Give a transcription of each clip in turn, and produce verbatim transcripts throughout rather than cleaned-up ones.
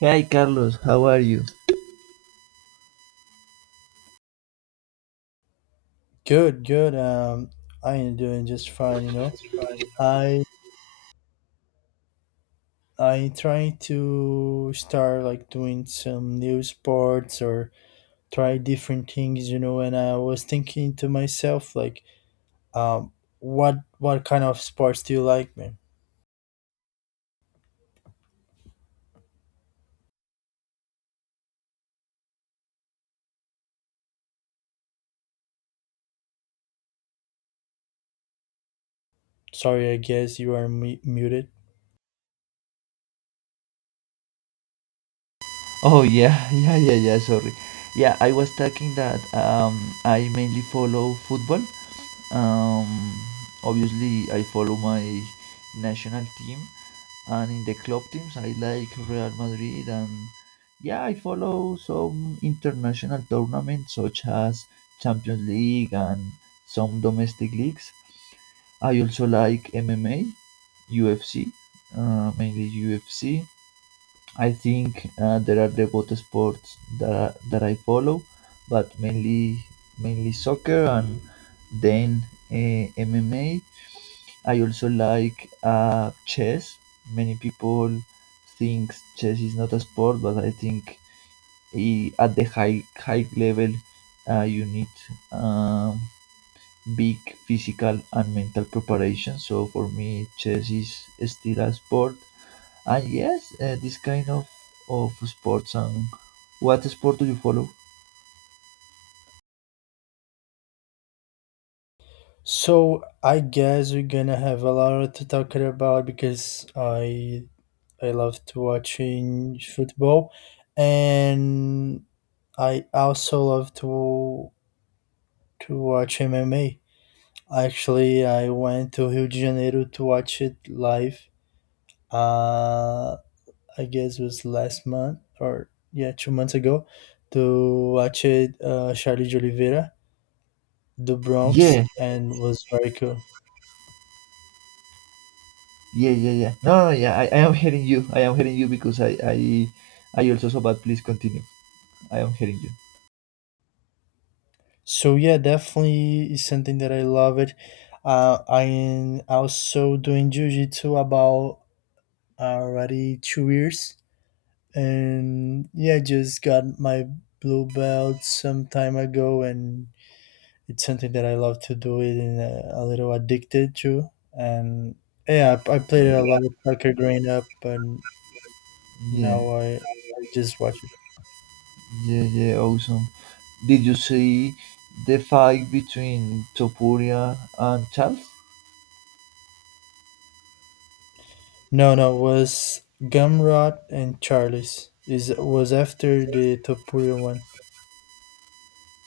Hi Carlos, how are you? Good, good. Um, I am doing just fine, you know. I I try to start like doing some new sports or try different things, you know, and I was thinking to myself like, um, what what kind of sports do you like, man? Sorry, I guess you are mu muted. Oh yeah, yeah, yeah, yeah. Sorry. Yeah, I was talking that um, I mainly follow football. Um, Obviously, I follow my national team, and in the club teams, I like Real Madrid, and yeah, I follow some international tournaments such as Champions League and some domestic leagues. I also like M M A, U F C, uh, mainly U F C. I think uh, there are the both sports that that I follow, but mainly mainly soccer and then uh, M M A. I also like uh, chess. Many people think chess is not a sport, but I think i- at the high high level, uh, you need um, big physical and mental preparation. So for me, chess is still a sport. And yes, uh, this kind of of sports, and what sport do you follow? So I guess we're gonna have a lot to talk about because I I love to watching football and I also love to to watch M M A. Actually, I went to Rio de Janeiro to watch it live. Uh, I guess it was last month or yeah, two months ago to watch it. Uh, Charlie de Oliveira, the Bronx, Yeah, and was very cool. yeah, yeah, yeah. No, no, yeah. I, I am hearing you. I am hearing you because I I I also saw. But please continue. I am hearing you. So yeah, definitely is something that I love it. Uh, I am also doing jiu-jitsu about already two years, and yeah, I just got my blue belt some time ago, and it's something that I love to do it and uh, a little addicted to. And yeah, I, I played a lot of soccer growing up, but Yeah, now I I just watch it. yeah, yeah. Awesome. Did you see the fight between Topuria and Charles? No, no, was Gumrot and Charlie's is was after the Topuria one.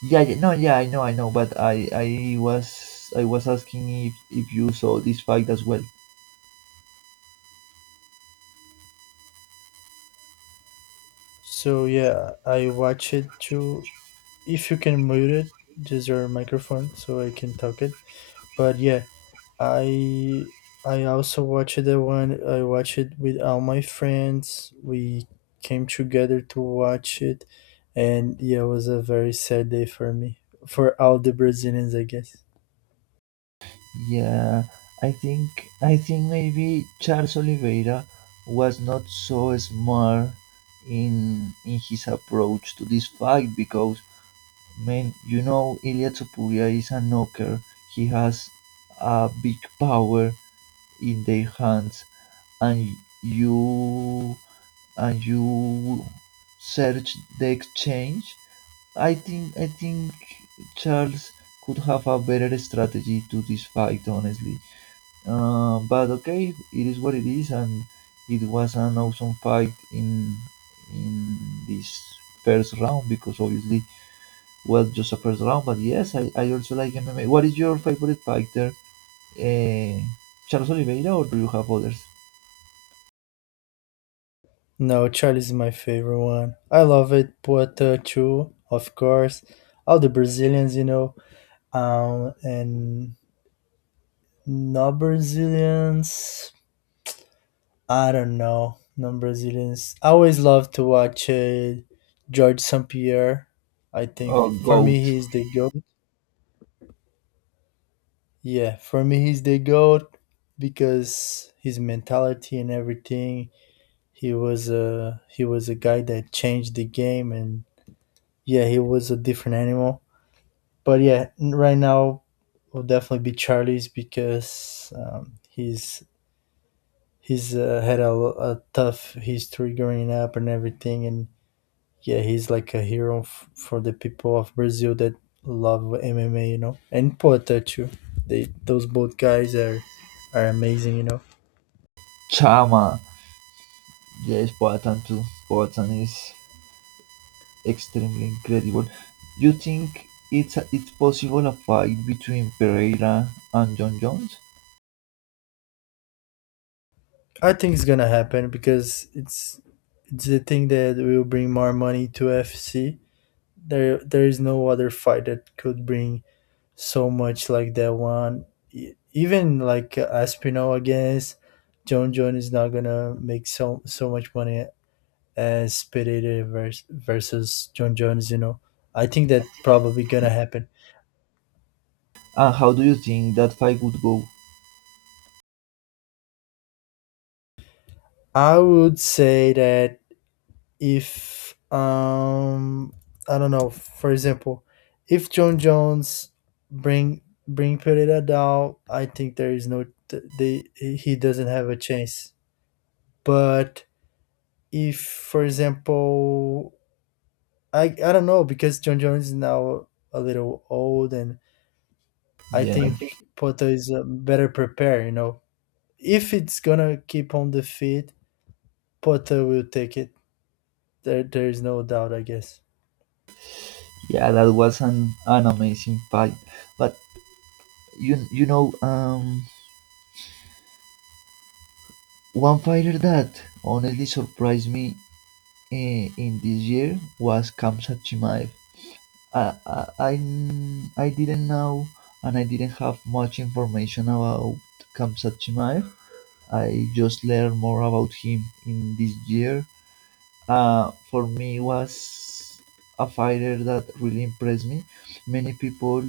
Yeah, yeah, no, yeah, I know, I know, but I, I was, I was asking if, if you saw this fight as well. So yeah, I watch it too. If you can mute it, just your microphone, so I can talk it. But yeah, I I also watched the one I watched it with all my friends. We came together to watch it, and yeah, it was a very sad day for me, for all the Brazilians, I guess. Yeah, I think I think maybe Charles Oliveira was not so smart in in his approach to this fight because man, you know Ilya Topuria is a knocker. He has a big power in their hands, and you, and you search the exchange. I think I think Charles could have a better strategy to this fight, honestly. Uh, but okay, it is what it is, and it was an awesome fight in in this first round because obviously was just a first round. But yes, I, I also like M M A. What is your favorite fighter, uh, Charles Oliveira, or do you have others? No, Charlie's my favorite one. I love it. Puerto too, of course. All the Brazilians, you know, um, and not Brazilians. I don't know, non Brazilians. I always love to watch uh, George Saint Pierre. I think Oh, for me, goat. he's the G O A T. Yeah, for me, he's the G O A T because his mentality and everything. He was a he was a guy that changed the game, and yeah, he was a different animal. But yeah, n- right now will definitely be Charlie's because um, he's he's uh, had a, a tough history growing up and everything, and yeah, he's like a hero f- for the people of Brazil that love M M A, you know, and Poeta too. They Those both guys are are amazing, you know. Chama. Yes, Poatan too. Poatan is extremely incredible. You think it's it's possible a fight between Pereira and John Jones? I think it's gonna happen because it's it's the thing that will bring more money to F C. There there is no other fight that could bring so much like that one. E- Even like Aspinall against John Jones is not gonna make so so much money as Pereira vers- versus John Jones, you know, I think that probably gonna happen. And how do you think that fight would go? I would say that if um I don't know, for example, if John Jones bring bring Pereira down, I think there is no th- they he doesn't have a chance. But if for example, I I don't know because John Jones is now a little old and I Yeah, I think think Porto is uh, better prepared, you know, if it's gonna keep on the feed, Potter will take it. There, there is no doubt. I guess. yeah, that was an, an amazing fight. But you you know, um, one fighter that honestly surprised me in, in this year was Kamsat Chimaev. I I n- I didn't know, and I didn't have much information about Kamsat Chimaev. I just learned more about him in this year. Uh, for me was a fighter that really impressed me. Many people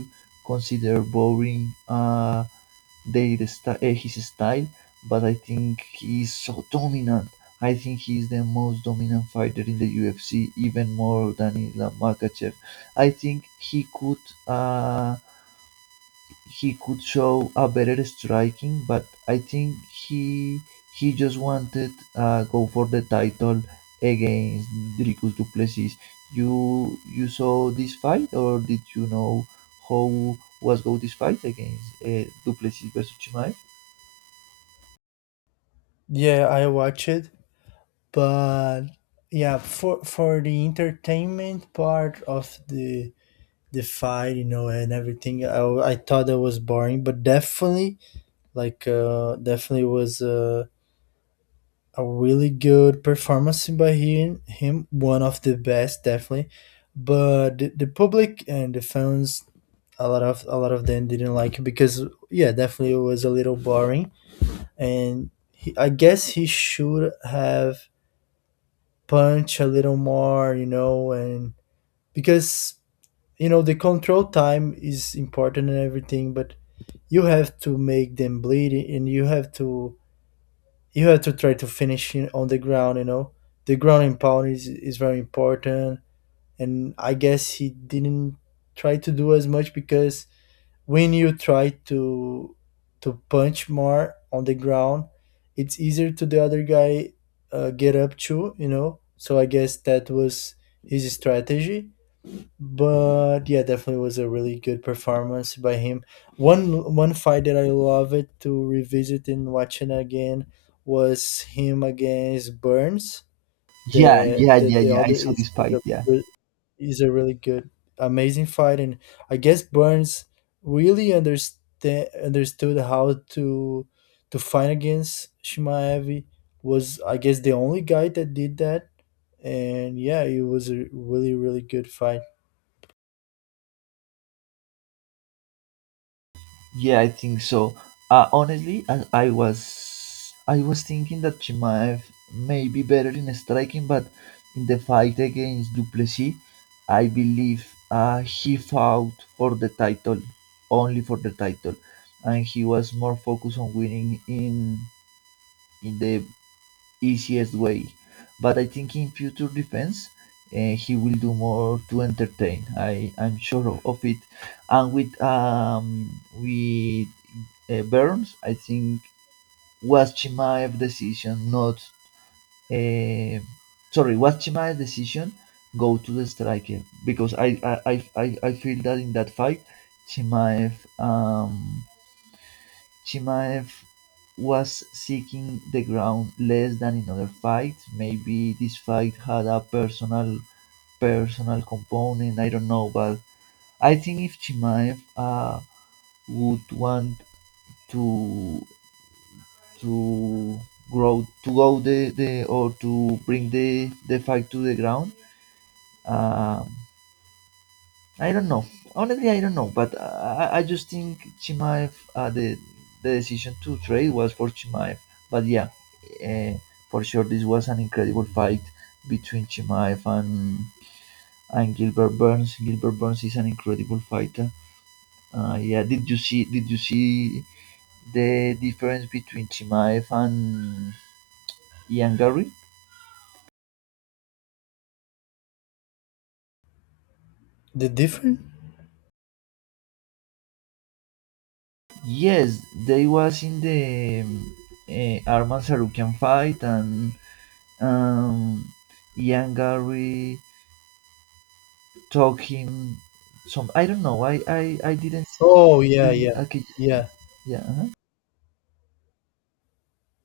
consider boring uh, their sty- eh, his style, but I think he is so dominant. I think he is the most dominant fighter in the U F C, even more than Islam Makachev. I think he could uh, he could show a better striking, but I think he he just wanted uh, go for the title against Dricus du Plessis. You you saw this fight, or did you know how was go this fight against uh, du Plessis versus Chimaev? Yeah, I watch it, but yeah, for for the entertainment part of the the fight, you know, and everything, I, w- I thought that was boring, but definitely, like, uh, definitely was a a really good performance by him. Him, one of the best, definitely. But the, the public and the fans a lot of a lot of them didn't like it because yeah definitely it was a little boring and he, I guess he should have punched a little more you know and because you know the control time is important and everything but you have to make them bleed and you have to you have to try to finish in- on the ground you know the ground and pound is, is very important and I guess he didn't try to do as much because when you try to to punch more on the ground it's easier to the other guy uh, get up too you know so I guess that was his strategy but yeah definitely was a really good performance by him. One one fight that I love it to revisit and watching again was him against burns Yeah, the yeah, the, yeah, the yeah. I other saw is, this is fight. a Yeah. he's a really good, amazing fight, and I guess Burns really understand understood how to to fight against Shimaev. Was I guess the only guy that did that, and yeah, it was a really really good fight. Yeah, I think so. Uh, honestly, I, I was I was thinking that Chimaev may be better in striking, but in the fight against Duplessis, I believe uh, he fought for the title, only for the title, and he was more focused on winning in in the easiest way. But I think in future defense, uh, he will do more to entertain. I I'm sure of, of it. And with um with uh, Burns, I think was Chimaev's decision not uh, sorry, was Chimaev's decision go to the striker because I I, I, I I feel that in that fight Chimaev um Chimaev was seeking the ground less than in other fights. Maybe this fight had a personal personal component. I don't know, but I think if Chimaev uh, would want to to grow to go the, the or to bring the the fight to the ground, um, I don't know. Honestly, I don't know, but I, I- just think Chimaev, uh, the the decision to trade was for Chimaev. But yeah, uh, for sure, this was an incredible fight between Chimaev and and Gilbert Burns. Gilbert Burns is an incredible fighter. Uh, yeah, did you see? Did you see the difference between Chimaev and Ian Gary? The different? Yes, they was in the um, uh, Arman Sarukian fight, and um, Yangari talking some. I don't know. I I I didn't see. Oh yeah, yeah, Okay. yeah, Yeah.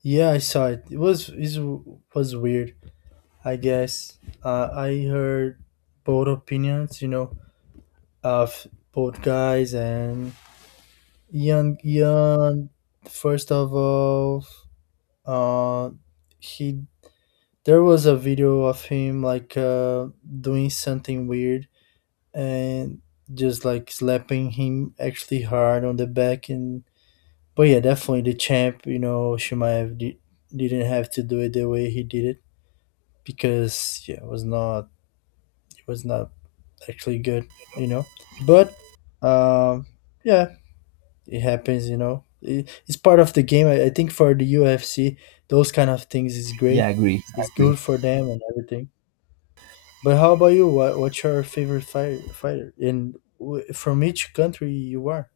yeah. I saw it. It was it was weird. I guess uh, I heard both opinions. You know, of both guys and Young, young. First of all, uh, he there was a video of him like uh, doing something weird and just like slapping him actually hard on the back. And but yeah, definitely the champ. You know, Shimaev di- didn't have to do it the way he did it because yeah, it was not it was not actually good. You know, but um, yeah, it happens you know it, it's part of the game I, I think for the ufc those kind of things is Yeah, great, agree, it's agree. good for them and everything. But how about you, what, what's your favorite fighter fighter and w- from each country you are.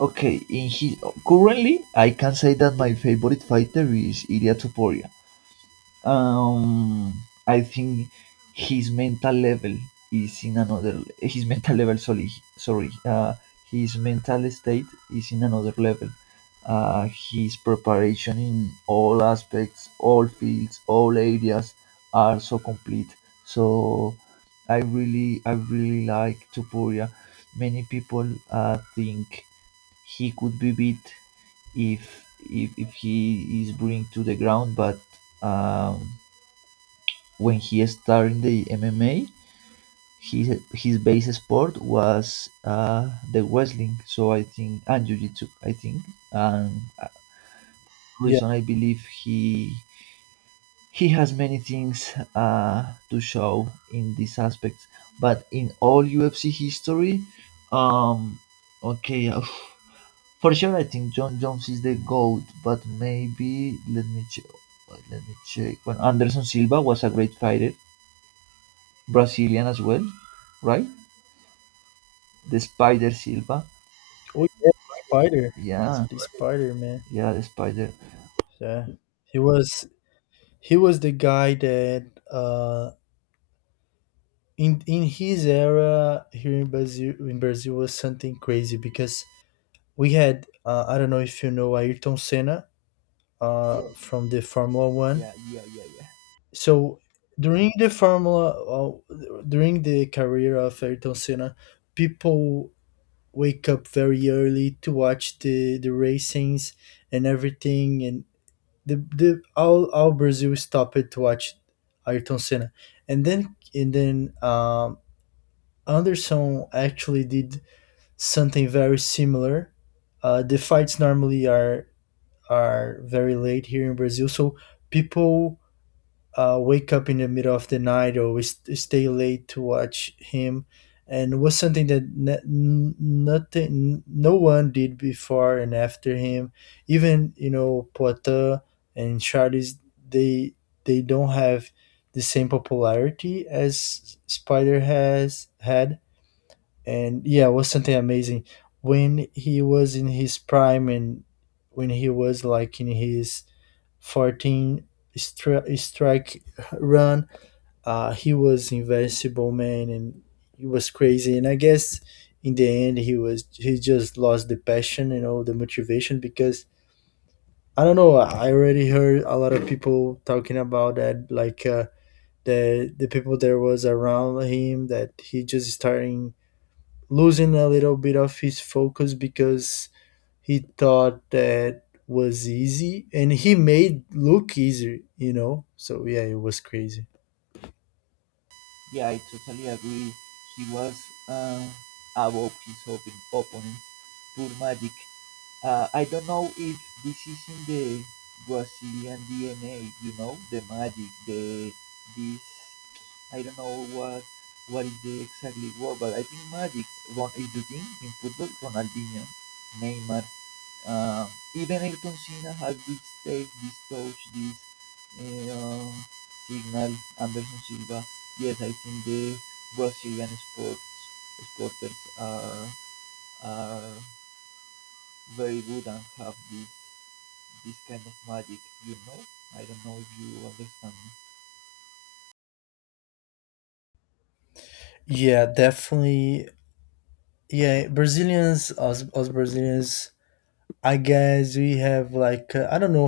Okay. In his currently, I can say that my favorite fighter is Ilya Tuporia. um I think his mental level is in another, his mental level, sorry, sorry uh his mental state is in another level. Uh his preparation in all aspects, all fields, all areas are so complete, so i really i really like Topuria. Many people uh think he could be beat if if, if he is bring to the ground. But um when he started in the M M A, his his base sport was uh, the wrestling. So I think, and jiu-jitsu. I think, and uh, Yeah, reason I believe he he has many things uh, to show in these aspects. But in all U F C history, um, okay, uh, for sure I think John Jones is the goat. But maybe let me check. Let me check. Well, Anderson Silva was a great fighter, Brazilian as well, right? The Spider Silva. oh yeah, spider, Yeah, the spider man, yeah, the Spider. yeah, he was he was the guy that uh in in his era here in brazil, in brazil was something crazy because we had uh, I don't know if you know ayrton senna, uh, Yeah, from the Formula One. yeah, yeah, yeah, yeah. So during the Formula, uh, during the career of Ayrton Senna, people wake up very early to watch the the racings and everything, and the the all all Brazil stopped to watch Ayrton Senna, and then and then um, Anderson actually did something very similar. Uh, the fights normally are are very late here in Brazil, so people uh, wake up in the middle of the night or we st- stay late to watch him, and was something that n- n- nothing no one did before and after him. Even you know Poitin and Charles, they they don't have the same popularity as Spider has had, and yeah it was something amazing when he was in his prime and when he was like in his fourteen stri- strike run. Uh, he was invincible, man, and he was crazy. And I guess in the end, he was he just lost the passion, you know, the motivation because I don't know. I already heard a lot of people talking about that, like uh, the the people that was around him that he just starting losing a little bit of his focus because he thought that was easy and he made look easy you know so yeah it was crazy. Yeah, I totally agree. He was uh, above his op- opponents. Pure magic. Uh, I don't know if this is in the Brazilian D N A. You know, the magic, the this. I don't know what what is the exactly word, but I think magic. Ron, do you think in football, Ronaldinho, Neymar, Uh, even Ayrton Senna had this take, this touch, this uh, signal. Anderson Silva. Yes, I think the Brazilian sports sporters are are very good and have this this kind of magic. You know, I don't know if you understand Yeah, definitely. Yeah, Brazilians, us, us Brazilians, I guess we have like uh, I don't know